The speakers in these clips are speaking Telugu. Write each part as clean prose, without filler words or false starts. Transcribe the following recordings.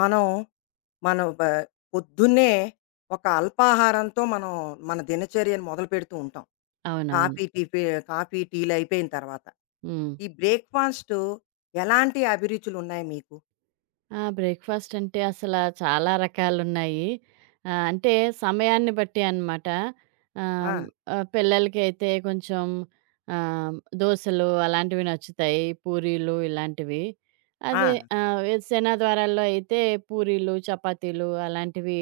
మనం, మనం పొద్దున్నే ఒక అల్పాహారంతో మనం మన దినచర్యను మొదలుపెడుతూ ఉంటాం. అవునవును. కాఫీ, టీ పే కాఫీ, టీలు అయిపోయిన తర్వాత. హ్మ్. ఈ బ్రేక్‌ఫాస్టు ఎలాంటి అభిరుచులున్నాయి మీకు? ఆ! బ్రేక్‌ఫాస్ట్ అంటే అసల చాలా రకాలున్నాయి. అంటే సమయాన్ని బట్టి అనమాట. ఆహ్, ఆ! ఆహ్, పిల్లలకైతే కొంచెం దోసలు అలాంటివి నచ్చుతాయి. పూరీలు ఇలాంటివి. ఆ! అదే ఏ సేనాద్వారాల్లో అయితే పూరీలు, చపాతీలు అలాంటివి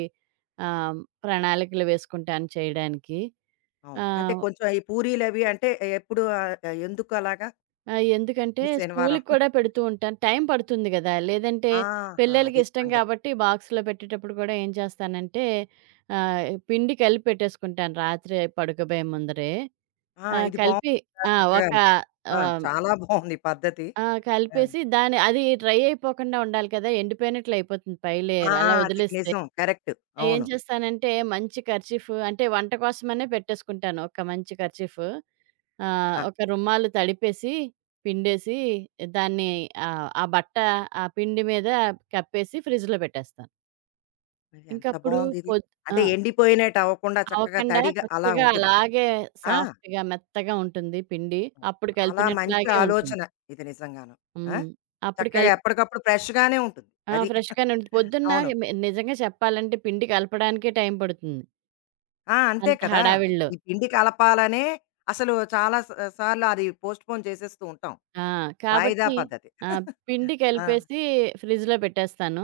ఆహ్, ప్రణాళికలు వేసుకుంటాను చేయడానికి. అవును. అంటే ఆహ్ కొంచెం ఈ పూరీలవి అంటే ఎందుకు అలాగా? ఆ! ఎందుకంటే ఈ శనివారం. స్కూలుకి కూడా పెడుతూ ఉంటాను. టైం పడుతుంది గదా! లేదంటే ఆహా! పిల్లలకి అది ఇష్టం సంగతి. కాబట్టి బాక్స్‌లో పెట్టేటప్పుడు కూడా ఏం చేస్తానంటే పిండి కలిపి పెట్టేసుకుంటాను రాత్రే పడుకోబోయే ముందరే. ఆ! ఆ! ఇది కలిపి బావుందా ఆ! చక్కగా. ఒక ఉంది. ఆ! ఆహ్, చాలా బావుంది ఈ పద్ధతి. ఆ! ఆ! కలిపేసి దాని అది డ్రై అయిపోకుండా ఉండాలి కదా! ఎండిపోయినట్లు అయిపోతుంది పై ఆ! లేయర్ అలా అది వదిలేస్తే. నిజం. కరెక్ట్. ఏం అవును. చేస్తానంటే మంచి కర్చీఫ్ అంటే వంట కోసమనే పెట్టేసుకుంటాను. ఒక మంచి కర్చీఫ్. ఆ! ఒక రుమాలు తడిపేసి, పిండేసి దాన్ని ఆ బట్ట ఆ పిండి మీద కప్పేసి ఫ్రిడ్జ్‌లో పెట్టేస్తాను. మరి ఎంత ఇంకప్పుడు బావుందిది. పొద్ అంటే ఆ! ఎండిపోయినట్టు అవ్వకుండా చక్కగా అవ్వకుండా తడిగా అలా చక్కగా ఉంటుంది. అలాగే ఆ! సాఫ్ట్‌గా మెత్తగా ఉంటుంది పిండి. అప్పుడు చాలా మంచి కలిపినట్లాగే ఉంటుంది. ఆలోచన ఇది నిజంగాను. ఆ! హ్మ్. అప్పుడు చక్కగా కలిపి ఎప్పటికప్పుడు ఫ్రెష్‌గానే ఉంటుంది. ఆ! అది. ఫ్రెష్‌గానే ఉంటుంది. పొద్దున్న అవును. నిజంగా చెప్పాలంటే పిండి కలపడానికే టైం పడుతుంది. ఆ! అంతే అంత కదా! హడావిడిలో. ఈ పిండి కలపాలనే అసలు చాలా సార్లు అది పోస్ట్‌పోన్ చేసేస్తూ ఉంటాం. ఆ! వాయిదా కాబట్టి పద్ధతి. ఆ! పిండి ఆ! కలిపేసి ఫ్రిడ్జ్‌లో పెట్టేస్తాను.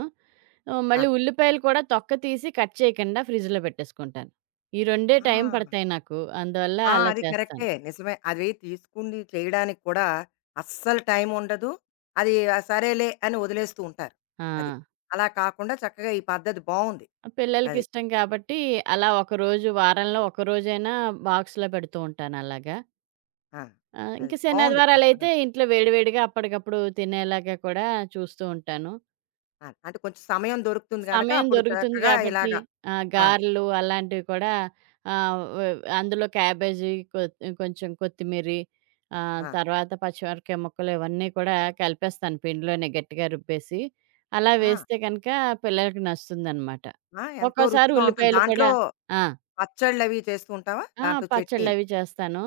ఆ! మళ్ళీ ఉల్లిపాయలు కూడా తొక్క తీసి కట్ చేయకుండా ఫ్రిడ్జ్‌లో పెట్టేసుకుంటాను. ఈ 2 ఆ! టైం పడతాయి నాకు. అందువల్ల ఆ! అలా అది చేస్తాను. కరెక్టే. నిజమే. అవి తీసుకుండి చేయడానికి కూడా అస్సలు టైం ఉండదు. అది సరేలే అని వదిలేస్తూ ఉంటారు. ఆ! అది. అలా కాకుండా చక్కగా ఈ పద్ధతి బావుంది. అది. పిల్లలకిష్టం కాబట్టి అలా ఒకరోజు వారంలో ఒకరోజైనా బాక్స్‌లో పెడుతూ ఉంటాను అలాగా. ఆ! అది ఇంక బావుంది కదా! శనాదివారాలైతే ఇంట్లో వేడి వేడిగా అప్పటికప్పుడు తినేలాగా కూడా చూస్తూ ఉంటాను. ఆ! అంటే కొంచెం సమయం దొరుకుతుంది గనక సమయం అప్పుడు దొరుకుతుంది చక్కగా కాబట్టి ఇలాగా ఆ! గారెలు అలాంటివి కూడా ఆహ్, వ్ అందులో క్యాబేజీ కొ కొంచెం కొత్తిమీరి, ఆ! తర్వాత పచ్చిమిరపకాయ ముక్కలు ఇవన్నీ కూడా కలిపేస్తాను పిండిలోనే గట్టిగా రుబ్బేసి. అలా ఆ! వేస్తే గనక పిల్లలకి నచ్చుతుందనమాట. ఆ! ఎంతో ఒక్కోసారి రుచిగా ఉంటుంది. ఉల్లిపాయలు దాంట్లో కూడా. ఆ! పచ్చళ్ళవి చేస్తూ ఉంటావా? ఆ! దాంట్లో చట్నీలు. పచ్చళ్ళవి చేస్తాను.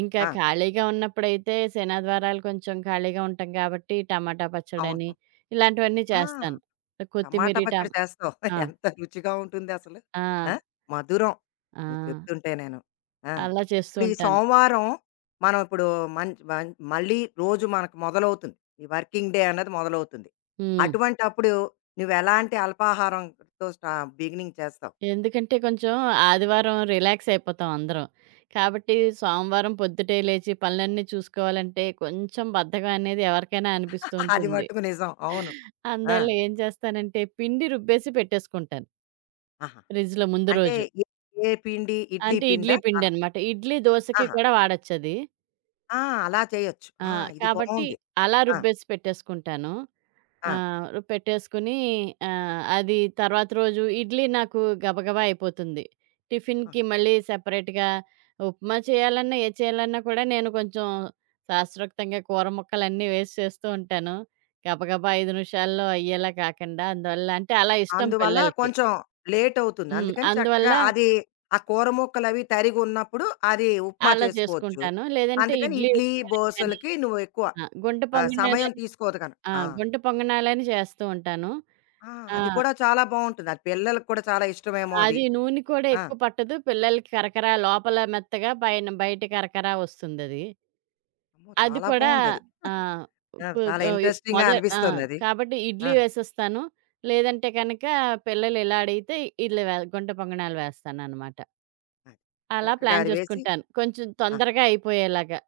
ఇంకా ఆ! ఖాళీగా ఉన్నప్పుడైతే శనివారాలు కొంచెం ఖాళీగా ఉంటాం కాబట్టి టమాటా పచ్చడని అవును. ఇలాంటివన్నీ ఆ! చేస్తాను. టమాటా కొత్తిమీరి పచ్చడి టమ్ చేస్తావు. ఆ! ఎంత రుచిగా ఉంటుందసలు. ఆ! ఆ! మధురం. ఆ! నువ్వు చెప్తుంటే నేను. ఆ! అలా చేస్తూ ఇప్పుడు ఈ ఉంటాను. సోమవారం మనం ఇప్పుడు మన్ మన్ మళ్ళీ రోజు మనకు మొదలవుతుంది. ఈ వర్కింగ్ డే అన్నది మొదలవుతుంది. హ్మ్. అటువంటప్పుడు నువ్వెలాంటి అల్పాహారంతో బిగినింగ్ చేస్తావు? ఎందుకంటే కొంచెం ఆదివారం రిలాక్స్ అయిపోతాం అందరం. కాబట్టి సోమవారం పొద్దుటే లేచి పనులన్నీ చూసుకోవాలంటే కొంచెం బద్ధకం అనేది ఎవరికైనా అనిపిస్తూ అది ఉంటుంది. మట్టుకు నిజం. అవును. ఆ! అందువల్ల ఏం చేస్తానంటే పిండి రుబ్బేసి పెట్టేసుకుంటాను. ఆహా! ఫ్రిడ్జ్‌లో ముందు అంటే రోజు. ఏ ఏ పిండి? ఇడ్లీ అంటే ఇడ్లీ పిండా? అలా. పిండనమాట. ఇడ్లీ, దోసకి ఆహా! కూడా వాడొచ్చది. ఆ! అలా చేయొచ్చు. ఆ! ఆ! ఇది కాబట్టి బావుంది. అలా ఆ! రుబ్బేసి పెట్టేసుకుంటాను. ఆ! ఆహ్, రు పెట్టేసుకొని అది తర్వాత రోజు ఇడ్లీ నాకు గబగబా అయిపోతుంది. ఆ! టిఫిన్‌కి మళ్ళీ సెపరేట్‌గా ఉప్మా చేయాలన్నా, ఏది చేయాలన్నా కూడా నేను కొంచెం శాస్త్రోక్తంగా కూర ముక్కలన్నీ వేసి చేస్తూ ఉంటాను. గబగబా 5 నిమిషాల్లో అయ్యేలా కాకుండా. అందువల్ల అంటే అలా ఇష్టం అందువల్ల పిల్లలకి. కొంచెం లేట్ అవుతుంది. హ్మ్. అందుకని చక్కగా అందువల్ల అది ఆ కూర ముక్కలవి తరిగున్నప్పుడు అది ఉప్మా అలా చేసుకోవచ్చు. చేసుకుంటాను. లేదంటే అందుకని ఇడ్లీ ఇడ్లీ, ఉప్మాని గాని, దోసలకి నువ్వు ఎక్కువ ఆ! గుంట సమయం పొంగనాలని తీసుకోదు ఆ! ఆ! గుంట పొంగనాలని చేస్తూ ఉంటాను. ఆ! ఆ! అది కూడా చాలా బావుంటుంది. అది పిల్లలకి కూడా చాలా ఇష్టమేమో అది. అది నూనె కూడా ఆ! ఎక్కువ పట్టదు. పిల్లలకి కరకర లోపల మెత్తగా, పైన బయట కరకర వస్తుందది. అమ్మో! అది చాలా కూడా బావుందది. ఆ! ఆ! కు చాలా ఆహ్, ఇంట్రెస్టింగ్‌గా మొద ఆ! అనిపిస్తోందది. కాబట్టి ఆ! ఇడ్లీ వేసేస్తాను. లేదంటే కనుక పిల్లలు ఇలా అడిగితే ఇడ్లీ వే గుంట పొంగణాలు వేస్తాననమాట. అది. అలా చక్కగా ప్లాన్ అది వేసి చేసుకుంటాను. కొంచెం ఆ! తొందరగా అయిపోయేలాగా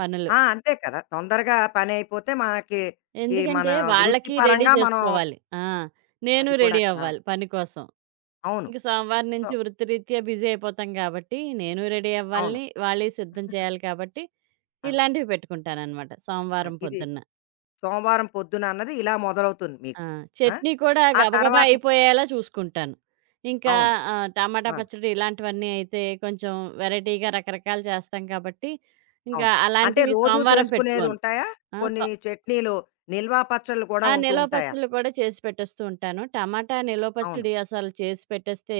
పనులు. ఆ! అంతే కదా! తొందరగా పనైపోతే మనకి ఈ మన ఎందుకంటే వాళ్ళకి రెడీ వృత్తిపరంగా మనం చేసుకోవాలి. ఆ! నేను అది కూడా రెడీ కదా! అవ్వాలి పని కోసం. అవును. ఇంక సోమవారం సో నుంచి వృత్తిరీత్యా బిజీ అయిపోతాం గాబట్టి, నేను రెడీ అవును. అవ్వాలని, వాళ్ళయి సిద్ధం చేయాలి కాబట్టి, అవును. ఇలాంటివి పెట్టుకుంటాననమాట అది. సోమవారం ఇది పొద్దున్న. సోమవారం పొద్దున అన్నది ఇలా మొదలవుతుంది మీకు. ఆ! ఆ! చట్నీ కూడా ఆ గబగబా తర్వాత అయిపోయేలా చూసుకుంటాను. ఇంకా అవును. టమాటా ఆ! పచ్చడి ఇలాంటివన్నీ అయితే కొంచెం వెరైటీగా రకరకాలు చేస్తాం కాబట్టి, ఇంకా అవును. అంటే అలాంటివి రోజూ సోమవారం చేసుకునేది పెట్టుకోను. ఉంటాయా? ఆ! సో కొన్ని చట్నీలు, నిల్వ పచ్చళ్ళు కూడా ఆ! ఉంటూ నిలవ ఉంటాయా? పచ్చళ్ళు కూడా చేసి పెట్టేస్తూ ఉంటాను. టమాటా నిలవ అవును. పచ్చడి అసలు చేసి పెట్టేస్తే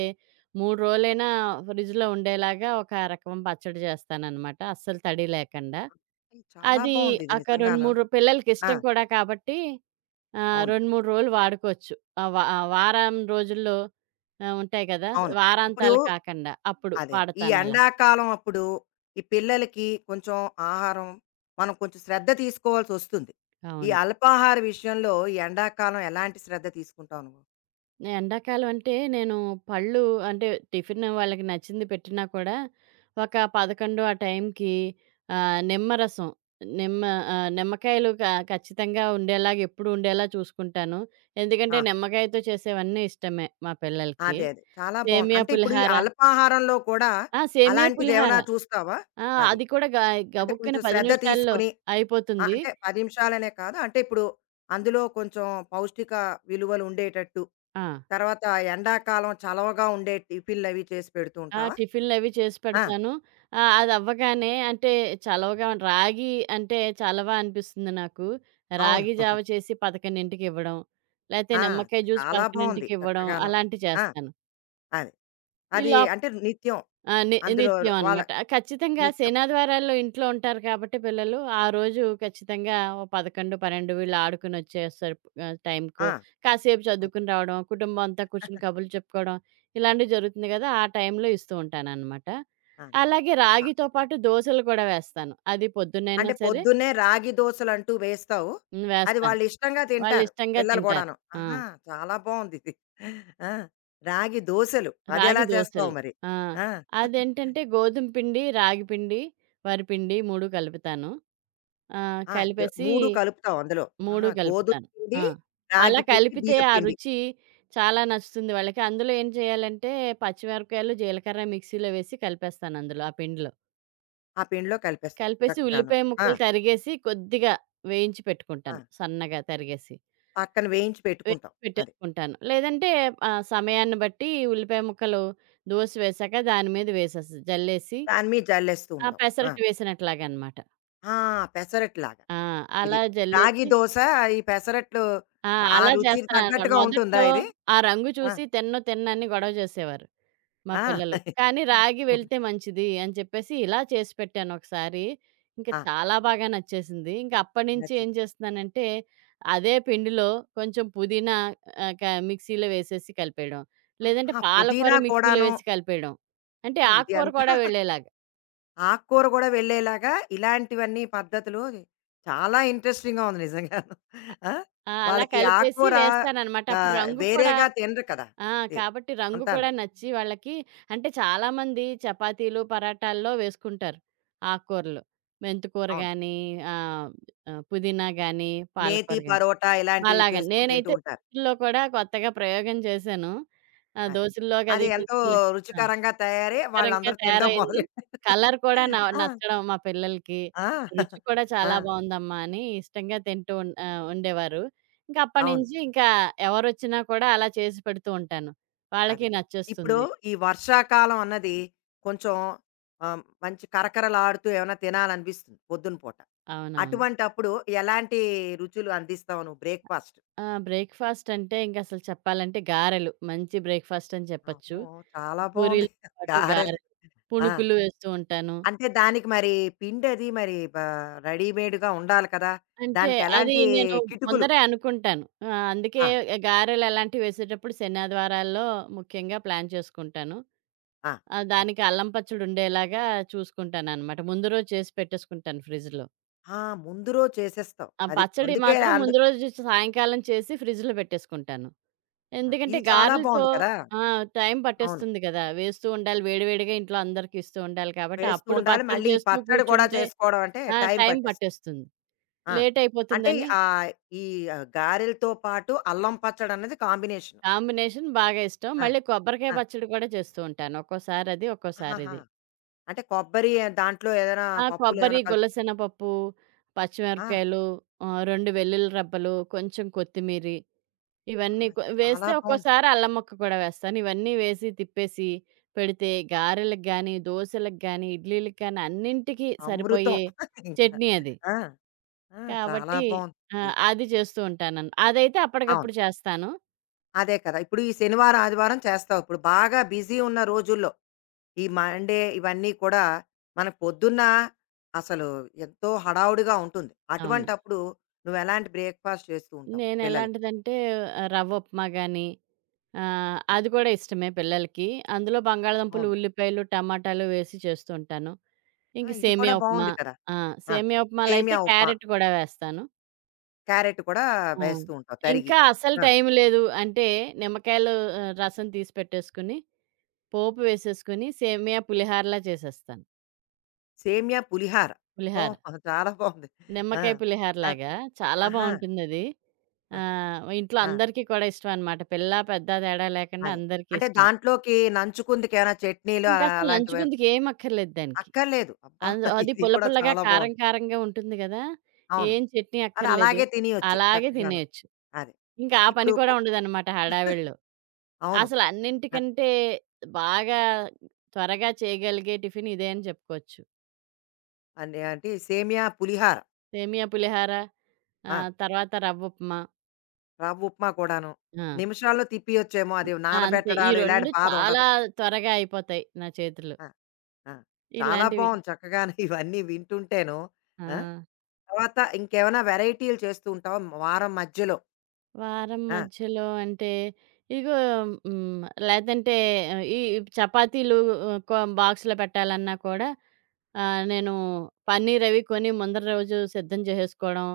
3 రోజులైనా ఫ్రిడ్జ్‌లో ఉండేలాగా ఒక రకం పచ్చడి చేస్తాననమాట. అస్సలు తడి లేకుండా. ఇది చాలా అది బావుంది ఇది ఒక 2, నిజంగాను. 3 పిల్లలకి ఆ! ఇష్టం కూడా కాబట్టి అవును. 2, 3 రోజులు వాడుకోవచ్చు. ఆహ్, వ వారం రోజుల్లో ఉంటాయి కదా! అవును. ఇప్పుడు వారాంతాలు కాకండా అప్పుడు అదే. ఈ వాడతానలా. ఎండాకాలం అప్పుడు ఈ పిల్లలకి కొంచెం ఆహారం మనం కొంచెం శ్రద్ధ తీసుకోవాల్సొస్తుంది. ఈ అవును. అల్పాహార విషయంలో ఈ ఎండాకాలం ఎలాంటి శ్రద్ధ తీసుకుంటావు నువ్వు? ఎండాకాలం అంటే నేను పళ్ళు అంటే టిఫిన్ వాళ్ళకి నచ్చింది పెట్టినా కూడా ఒక 11 ఆ టైంకి ఆ, నిమ్మరసం నిమ్మ ఆ, ఖచ్చితంగా ఉండేలాగా ఎప్పుడు ఉండేలా చూసుకుంటాను. ఎందుకంటే ఆ! నిమ్మకాయతో చేసేవన్నీ ఇష్టమే మా పిల్లలకి. అదే. అదే. చాలా బావుంది. సేమియా అంటే ఇప్పుడు ఈ పులిహార అల్పాహారంలో కూడా సేమియా పులిహార అలాంటిదేమైనా చూస్తావా? ఆ, అది. అది కూడా అంటే గబుక్కున కొంచెం పది శ్రద్ధ నిమిషాల్లో తీసుకొని అయిపోతుంది. అంటే 10 నిమిషాలనే కాదు. అంటే ఇప్పుడు అందులో కొంచెం పౌష్టిక విలువలు ఉండేటట్టు, తర్వాత ఎండాకాలం చలవగా ఉండే టిఫిన్‌లవి చేసి పెడుతూ ఆ! ఉంటావా? టిఫిన్‌లవి చేసి ఆ! పెడతాను. అదవ్వగానే అంటే చలవగా రాగి అంటే చలవ అనిపిస్తుంది నాకు. అవును. రాగి జావ చేసి 11కి ఇవ్వడం, లేతే ఆ! నిమ్మకాయ జ్యూస్ చాలా బావుంది. 11కి ఇవ్వడం చక్కగాను. అలాంటివి ఆ! చేస్తాను. అది. ఈ అది లో అంటే నిత్యం ఆ! అందులో నిత్యం వాళ్ళ అనమాట. ఖచ్చితంగా నిత్యం. శనాదివారాల్లో ఇంట్లో ఉంటారు కాబట్టి పిల్లలు, ఆ రోజు ఖచ్చితంగా ఓ 11, 12 వీళ్ళు ఆడుకొనొచ్చేస్తారు టైంకు. ఆ! కాసేపు అది. చదువుకుని రావడం, కుటుంబం అంతా కూర్చొని కబుర్లు చెప్పుకోవడం, ఇలాంటివి జరుగుతుంది కదా! ఆ టైంలో ఇస్తూ ఉంటాననమాట. అలాగే ఆ! రాగితో పాటు దోసలు కూడా వేస్తాను. అది పొద్దున్నైనా అంటే సరే. పొద్దున్నే రాగి దోసలంటూ వేస్తావు. హ్మ్. అది వేస్తాను. వాళ్ళిష్టంగా తింటారు వాళ్ళిష్టంగా పిల్లలు తింటారు. గూడాను. ఆ! ఆహా! చాలా బావుందిది. ఆ! రాగి దోసలు అదెలా రాగి చేస్తావు దోసలు. మరి? ఆ! ఆ! అదేంటంటే గోధుమ పిండి, రాగి పిండి, వరి పిండి 3 కలుపుతాను. ఆ! కలిపేసి 3 కలుపుతావు అందులో. ఆహా! 3 గోధుమ కలుపుతాను. పిండి, ఆ! అలా రాగి పిండి, కలిపితే బియ్య ఆ పిండి. రుచి చాలా నచ్చుతుంది వాళ్ళకి. అందులో ఏం చేయాలంటే పచ్చిమిరపకాయలు, జీలకర్ర మిక్సీలో వేసి కలిపేస్తాను అందులో ఆ పిండిలో. ఆ పిండిలో కలిపేస్తావు కలిపేసి చక్కగాను. ఉల్లిపాయ ఆ! ముక్కలు తరిగేసి కొద్దిగా వేయించి ఆ! పెట్టుకుంటాను సన్నగా తరిగేసి. పక్కన వేయించి వేసి పెట్టుకుంటావు. అది. పెట్టేసుకుంటాను. లేదంటే సమయాన్ని బట్టి ఉల్లిపాయ ముక్కలు దోస వేశాక దాని మీద వేసేస్తా. జల్లేసి దాని మీద జల్లేస్తూ ఆ! ఉంటావు. ఆ! పెసరట్టు వేసినట్లాగనమాట. ఆ! పెసరట్టులాగా ఆ! ఇది. అలా రాగి జల్లేసి దోస, ఈ పెసరట్లు ఆ! ఆ అలా రుచికి చేస్తాననమాట. తగ్గట్టుగా ఉంటుందా మొదట్లో ఇది? ఆ రంగు ఆ! చూసి తినను తిననని గొడవ చేసేవారు. మా ఆ! పిల్లలు. కానీ రాగి వెళ్తే మంచిది అని చెప్పేసి ఇలా చేసి పెట్టాను ఒకసారి. ఇంక ఆ! చాలా బాగా నచ్చేసింది. ఇంక అప్పటినుంచి ఏం నచ్చింది. చేస్తున్నానంటే, అదే పిండిలో కొంచెం పుదీనా ఆహ్, క మిక్సీలో వేసేసి కలిపేయడం. లేదంటే ఆహా! పాలకూర పుదీనా మిక్సీలో కూడాను. వేసి కలిపేయడం. అంటే ఓహ్! ఇది ఆకుకూర అంతా కూడా వెళ్ళేలాగా. ఆకుకూర గూడా వెళ్ళేలాగా ఇలాంటివన్నీ పద్ధతులు చాలా ఇంట్రెస్టింగ్‌గా ఉంది నిజంగాను. ఆ! ఆ! అలా వాళ్ళకి కలిపేసి ఆకుకూర వేస్తాననమాట. అప్పుడు రంగు కూడా వేరేగా తినరు కదా! ఆ! ఎ కాబట్టి రంగు అంతాను. కూడా నచ్చి వాళ్ళకి. అంటే చాలామంది చపాతీలు, పరాటాల్లో వేసుకుంటారు ఆకుకూరలు. మెంతికూర అవును. గానీ, ఆహ్, ఆహ్, పుదీనా గానీ, మేతి పాలకూర గానీ పరోటా ఇలాంటివి అలాగని. చేసుకొని తింటూ నేనైతే ఉంటారు. దోసల్లో కూడా కొత్తగా ప్రయోగం చేశాను. ఆ! అది. దోసల్లోకి అది అది ఎంతో మిక్స్‌లు. ఆ! రుచికరంగా తయారై రుచికరంగా వాళ్ళందరూ తినడం తయారైంది. మొదలెట్టారు. కలర్ కూడా ఆ! నచ్చడం మా పిల్లలకి. ఆ! రుచి కూడా ఆ! చాలా బావుందమ్మా! అని ఇష్టంగా ఉండేవారు. ఇంకా అవును. అప్పటినుంచి ఇంకా ఎవరొచ్చినా కూడా అలా చేసి పెడుతూ ఉంటాను. వాళ్ళకి అదే. ఇప్పుడు నచ్చేస్తుంది. ఈ వర్షాకాలం అన్నది కొంచెం మంచి కరకరలాడుతూ ఏమైనా తినాలనిపిస్తుంది పొద్దున పూట. అవునవును. అటువంటప్పుడు ఎలాంటి రుచులు అందిస్తావు నువ్వు బ్రేక్‌ఫాస్ట్? ఆ! బ్రేక్‌ఫాస్ట్ అంటే ఇంకసలు చెప్పాలంటే గారెలు. మంచి బ్రేక్‌ఫాస్ట్ అని చెప్పొచ్చు. అమ్మో! చాలా బావుంది. పూరీలతో పాటు గారెలు. గారెలు. ఆ! పుణుకులు వేస్తూ ఉంటాను. అంటే దానికి మరి పిండది మరి రెడీమేడ్‌గా ఉండాలి కదా! అంటే దానికి అది ఎలాంటి నేను కిటుకులు? ముందరే అనుకుంటాను. ఆ! అందుకే ఆ! గారెలు అలాంటివి వేసేటప్పుడు శనివారాల్లో ముఖ్యంగా ప్లాన్ చేసుకుంటాను. ఆ! ఆ! అది. దానికి అల్లం పచ్చడి ఉండేలాగా చూసుకుంటాననమాట. ముందు రోజు చేసి పెట్టేసుకుంటాను ఫ్రిడ్జ్‌లో. ఆ! ముందు రోజు చేసేస్తావు. ఆ అది. పచ్చడి అందుకే మాత్రం ముందు రోజు సాయంకాలం చేసి ఫ్రిడ్జ్‌లో పెట్టేసుకుంటాను. ఆ! ఎందుకంటే ఇది చాలా గారెలతో బావుంది కదా! ఆ! టైం అవును. పట్టేస్తుంది కదా! వేస్తూ ఉండాలి. వేడి వేడిగా ఇంట్లో అందరికి ఇస్తూ ఉండాలి కాబట్టి వేస్తూ అప్పుడు ఉండాలి. పచ్చడి మళ్ళీ ఈ చేస్తూ పచ్చడి కూడా కూర్చుంటే చేసుకోవడం అంటే ఆ! టైం టైం పట్టేస్తుంది. పట్టేస్తుంది. ఆ! లేట్ అంటే అయిపోతుందని ఆహ్, ఈ గారెలతో పాటు అల్లం పచ్చడన్నది కాంబినేషన్. కాంబినేషన్ బాగా ఇష్టం. ఆ! మళ్ళీ కొబ్బరికాయ ఆ! పచ్చడి కూడా చేస్తూ ఉంటాను. ఒక్కోసారి అది, ఒక్కోసారి ఆహాహా! ఇది. అంటే కొబ్బరి దాంట్లో ఏదైనా ఆ! కొబ్బరి, పప్పులేమైనా కలుపు గులసెనపప్పు, ఆ! పచ్చిమిరపకాయలు, 2 వెల్లుల్లి రబ్బలు, కొంచెం కొత్తిమీరి ఆ! ఇవన్నీ ఇది చాలా వేస్తే బావుంది. ఒక్కోసారి అల్లం ముక్క కూడా వేస్తాను. ఇవన్నీ వేసి తిప్పేసి పెడితే గారెలకు గానీ, దోసెలకు గానీ, ఇడ్లీలకి గానీ అన్నింటికి అమృతం. సరిపోయే ఇంకా. చట్నీ అది. ఆ! ఆ! చాలా కాబట్టి బావుంది ఆ! ఇది. అది చేస్తూ ఉంటానన్ అదైతే అవును. అప్పటికప్పుడు చేస్తాను. అదే కదా! ఇప్పుడు ఈ శనివారం, ఆదివారం చేస్తావు. ఇప్పుడు బాగా బిజీ ఉన్న రోజుల్లో ఈ మండే ఇవన్నీ కూడా మన పొద్దున్న అసలు ఎంతో హడావుడిగా ఉంటుంది. అవును. అటువంటప్పుడు నువ్వెలాంటి బ్రేక్‌ఫాస్ట్ చేస్తూ ఉంటావు పిల్లలకి? నేనెలాంటిదంటే రవ్వ ఉప్మా గానీ ఆ! ఆ! అది కూడా ఇష్టమే పిల్లలకి. అందులో బంగాళదుంపలు, అవును. ఉల్లిపాయలు, టమాటాలు వేసి చేస్తూ ఉంటాను. ఆ! ఇంక ఇది కూడా సేమియా ఉప్మా. బావుంది కదా! ఆ! ఆ! సేమియా ఉప్మాలయితే సేమియా ఉప్మా, క్యారెట్ కూడా వేస్తాను. క్యారెట్ కూడా ఆ! వేస్తూ ఉంటావు తరిగి. ఇంకా అసలు ఆ! టైం లేదు అంటే నిమ్మకాయలు రసం తీసి పెట్టేసుకొని, పోపు వేసేసుకొని సేమియా పులిహారలా చేసేస్తాను. సేమియా పులిహార. అబ్బో! పులిహార. చాలా బావుంది. ఆ! నిమ్మకాయ ఆ! పులిహారలాగా చాలా ఆహా! బావుంటుందది. ఆహా! ఇంట్లో ఆ! అందరికీ కూడా ఇష్టమనమాట. పిల్లా, పెద్దా తేడా లేకుండా అదే. అందరికీ అంటే ఇష్టం. దాంట్లోకి నంచుకుందుకేమైనా చట్నీలు ఇంకసలు లంచ్ అలాంటివేమైనా గుందుకేం అక్కర్లేదు దానికి. అక్కర్లేదు. అబ్బా! అందు అది ఇది పుల్ల కూడా పుల్లగా, చాలా కారం బావుంది. కారంగా ఉంటుంది గదా! అవును. ఏం చట్నీ అది అక్కర్లేదు. అలాగే తినేయొచ్చు అలాగే చక్కగాను. తినేయొచ్చు. అదే. ఇంకా ఆ పని ఇప్పుడు కూడా ఉండదనమాట హడావిడిలో. అవును. అసలు అద్ అన్నింటికంటే బాగా త్వరగా చేయగలిగే టిఫిన్ ఇదే అని చెప్పుకోవచ్చు. అంటే అంటే సేమియా పులిహార. సేమియా పులిహార, ఆ! తర్వాత రవ్వ ఉప్మా. రవ్వ ఉప్మా కూడాను. ఆ! నిమిషాల్లో తిప్పియచ్చేమో అది ఆ! అంతే. ఈ నానబెట్టడాలు ఇలాంటి 2 బాధ చాలా ఉండదు. త్వరగా అయిపోతాయి నా చేతిలో. ఆ! ఆ! చాలా ఇలాంటివి. బావుంది చక్కగాను ఇవన్నీ వింటుంటేను. ఆ! ఆ! తర్వాత ఇంకేమైనా వెరైటీలు చేస్తూ ఉంటావా వారం మధ్యలో? వారం ఆ! మధ్యలో అంటే ఇగో హ్మ్. లేదంటే ఈ చపాతీలు బాక్స్‌లో పెట్టాలన్నా కూడా నేను పన్నీర్ అవి కొని ముందర రోజు సిద్ధం చేసేసుకోవడం.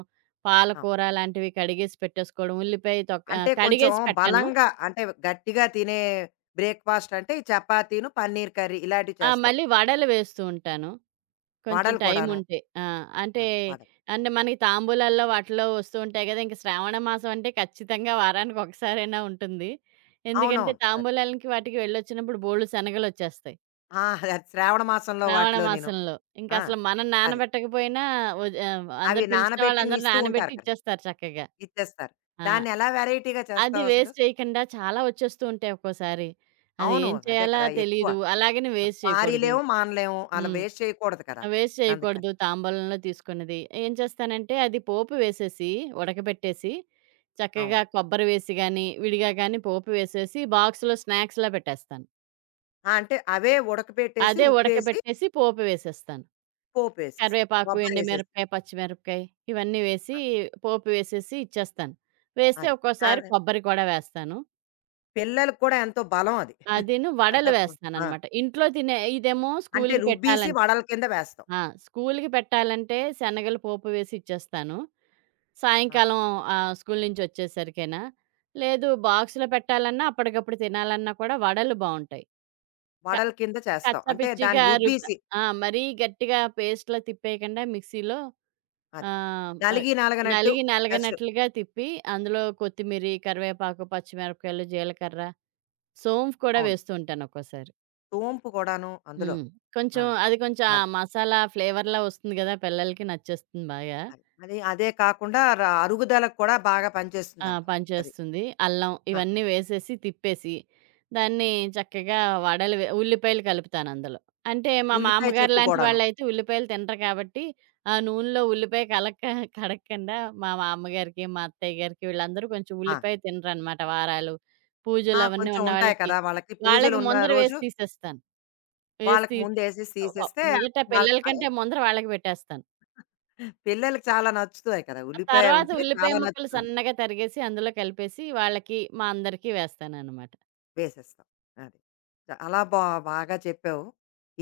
అవును. పాలకూర లాంటివి కడిగేసి పెట్టేసుకోవడం. ఉల్లిపాయ తొక్క అంటే కొంచెం కడిగేసి పెట్టను. బలంగా అంటే గట్టిగా తినే బ్రేక్‌ఫాస్ట్ అంటే ఈ చపాతీను, పన్నీర్ కర్రీ ఇలాంటివి ఆ! చేస్తావు. మళ్ళీ వడలు వేస్తూ ఉంటాను. కొంచెం వడలు కూడాను. టైముంటే. ఆ! ఆ! అంటే, వడలు. అంటే మనకి తాంబూలాల్లో వాటిలో వస్తూ ఉంటాయి గదా! ఇంక శ్రావణ మాసం అంటే ఖచ్చితంగా వారానికొకసారైనా ఉంటుంది. ఎందుకంటే, అవునవును. తాంబూలాలకి వాటికి వెళ్ళొచ్చినప్పుడు బోలెడు శనగలొచ్చేస్తాయి. ఆ! అది శ్రావణ మాసంలో శ్రావణ వాటిలోనేను. మాసంలో. ఆ! ఇంకసలు మనం అదే. నానబెట్టకపోయినా అవి అందరూ పిలిచిన నానబెట్టినవి వాళ్ళందరూ ఇస్తూ ఉంటారు నానబెట్టి కదా! ఇచ్చేస్తారు చక్కగా. ఇచ్చేస్తారు. ఆ! దాన్ని ఎలా వెరైటీగా అది చేస్తావసలు? వేస్ట్ చేయకుండా చాలా వచ్చేస్తూ ఉంటాయి ఒక్కోసారి. అది అవును. ఏం అదే చేయాలా కదా! ఎక్కువ. తెలీదు. అలాగని వేస్ట్ చేయకూడదు. పారేయలేము, మానలేము. అలా హ్మ్. వేస్ట్ చేయకూడదు కదా! వేస్ట్ అందుకని. చేయకూడదు తాంబూలంలో తీసుకున్నది. ఏం చేస్తానంటే అది పోపు వేసేసి, ఉడకబెట్టేసి, చక్కగా అవును. కొబ్బరి వేసి గాని, విడిగా గాని పోపు వేసేసి బాక్స్‌లో స్నాక్స్‌లా పెట్టేస్తాను. ఆ! అంటే అవే ఉడకబెట్టేసి, అదే ఉప్పేసి, ఉడకబెట్టేసి పోపు వేసేస్తాను. పోపేసేస్తాం. కరివేపాకు, కొబ్బరేసేసి. ఎండుమిరపకాయ, పచ్చిమిరపకాయ ఇవన్నీ వేసి, ఆ! పోపు వేసేసి ఇచ్చేస్తాను. వేస్తే అది. ఒక్కోసారి దాని కొబ్బరి కూడా వేస్తాను. పిల్లలకి కూడా ఎంతో బలం అది. అదీను అంతా వడలు ఆ! వేస్తాననమాట. ఇంట్లో తినే ఇదేమో అంటే స్కూలుకి రుబ్బీసి పెట్టాలంటే వడల కింద వేస్తాం. ఆ! స్కూలుకి పెట్టాలంటే శనగలు పోపు వేసి ఇచ్చేస్తాను. ఆ! సాయంకాలం స్కూలు నుంచొచ్చేసరికైనా. లేదు బాక్స్‌లో పెట్టాలన్నా, అప్పటికప్పుడు తినాలన్నా కూడా వడలు బావుంటాయి. క వడల కింద చేస్తాం. కచ్చా అంటే దాన్ని పిచ్చిగా రుబ్బ రుబ్బీసి ఆ! మరీ గట్టిగా పేస్ట్‌లా తిప్పేయకుండా మిక్సీలో అది. ఆహ్, ఆహ్, నలిగి నలగనట్టు నలిగి జస్ట్ నలగనట్లుగా తిప్పి అందులో కొత్తిమీరి, కరివేపాకు, పచ్చిమిరపకాయలు, జీలకర్ర సోంఫ్ కూడా అవును. వేస్తూ ఉంటాను ఒక్కోసారి. సోంపు కూడాను అందులో. హ్మ్. ఆ! కొంచెం అది కొంచెం ఆ అది. మసాలా ఫ్లేవర్‌లా వస్తుంది గదా! పిల్లలకి నచ్చేస్తుంది బాగా. అది. అది అదే కాకుండా అరుగుదలకు కూడా బాగా ఆ! పనిచేస్తుందంటావు. అది. పనిచేస్తుంది. అల్లం ఆ! ఇవన్నీ వేసేసి, తిప్పేసి, దాన్ని చక్కగా వడలు వే ఉల్లిపాయలు కలుపుతానందులో. అంటే మా ఉల్లిపాయ మామగారు చెక్కు లాంటి గూడాను. వాళ్ళైతే ఉల్లిపాయలు తినరు కాబట్టి, ఆ నూనెలో ఉల్లిపాయ కలక్క కడక్కండా మా మామ్మగారికి, మా అత్తయ్య గారికి వీళ్ళందరూ కొంచెం ఆ! ఉల్లిపాయ తినరనమాట వారాలు, ఆ! పూజలు అవన్నీ కొంచెం ఉన్న ఉంటాయి వాళ్ళకి. కదా! వాళ్ళకి వాళ్ళకి పూజలున్న ముందర రోజు వేసి తీసేస్తాను. వేసి వాళ్ళకి తీసి ముందేసేసి తీసేస్తే మొదట వాళ్ళ పిల్లల కంటే ముందర వాళ్ళకి పెట్టేస్తాను. పిల్లలకి చాలా నచ్చుతాయి కదా! ఆ ఉల్లిపాయ తర్వాత ఉంటే ఉల్లిపాయ చాలా ముక్కలు నచ్చుతుంది. సన్నగా తరిగేసి అందులో కలిపేసి వాళ్ళకి, మా అందరికీ వేస్తాననమాట. వేసేస్తాం. అది. చాలా బాగా చెప్పావు.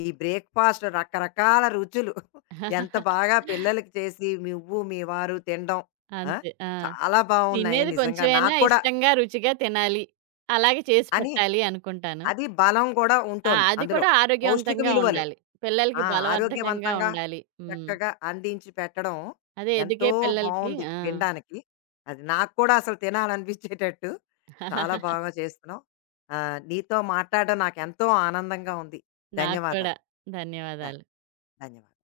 ఈ బ్రేక్‌ఫాస్ట్ రకరకాల రుచులు ఎంత బాగా పిల్లలకి చేసి నువ్వు, మీ వారు తినడం. ఆ! అంతే. ఆ! చాలా బావున్నాయి తినేది నిజంగా. కొంచెమైనా నాకు కూడా ఇష్టంగా, రుచిగా తినాలి. అలాగే చేసి అని పెట్టాలి అనుకుంటాను. అది బలం కూడా ఆ! ఉంటోంది అది అందులో. కూడా పౌష్టిక ఆరోగ్యవంతంగా విలువలు. ఉండాలి. పిల్లలకి ఆ! బలవర్ధకంగా ఆరోగ్యవంతంగా ఉండాలి. హ్మ్. చక్కగా అందించి పెట్టడం అదే ఎదిగే ఎంతో పిల్లలకి బావుంది ఆ! వినడానికి. అది నాకు కూడా అసలు తినాలనిపించేటట్టు చాలా బాగా చేస్తున్నావు. నీతో మాట్లాడడం నాకెంతో ఆనందంగా ఉంది. నాకు కూడా. ధన్యవాదాలు. ధన్ ధన్యవాదాలు. ధన్యవాదాలు.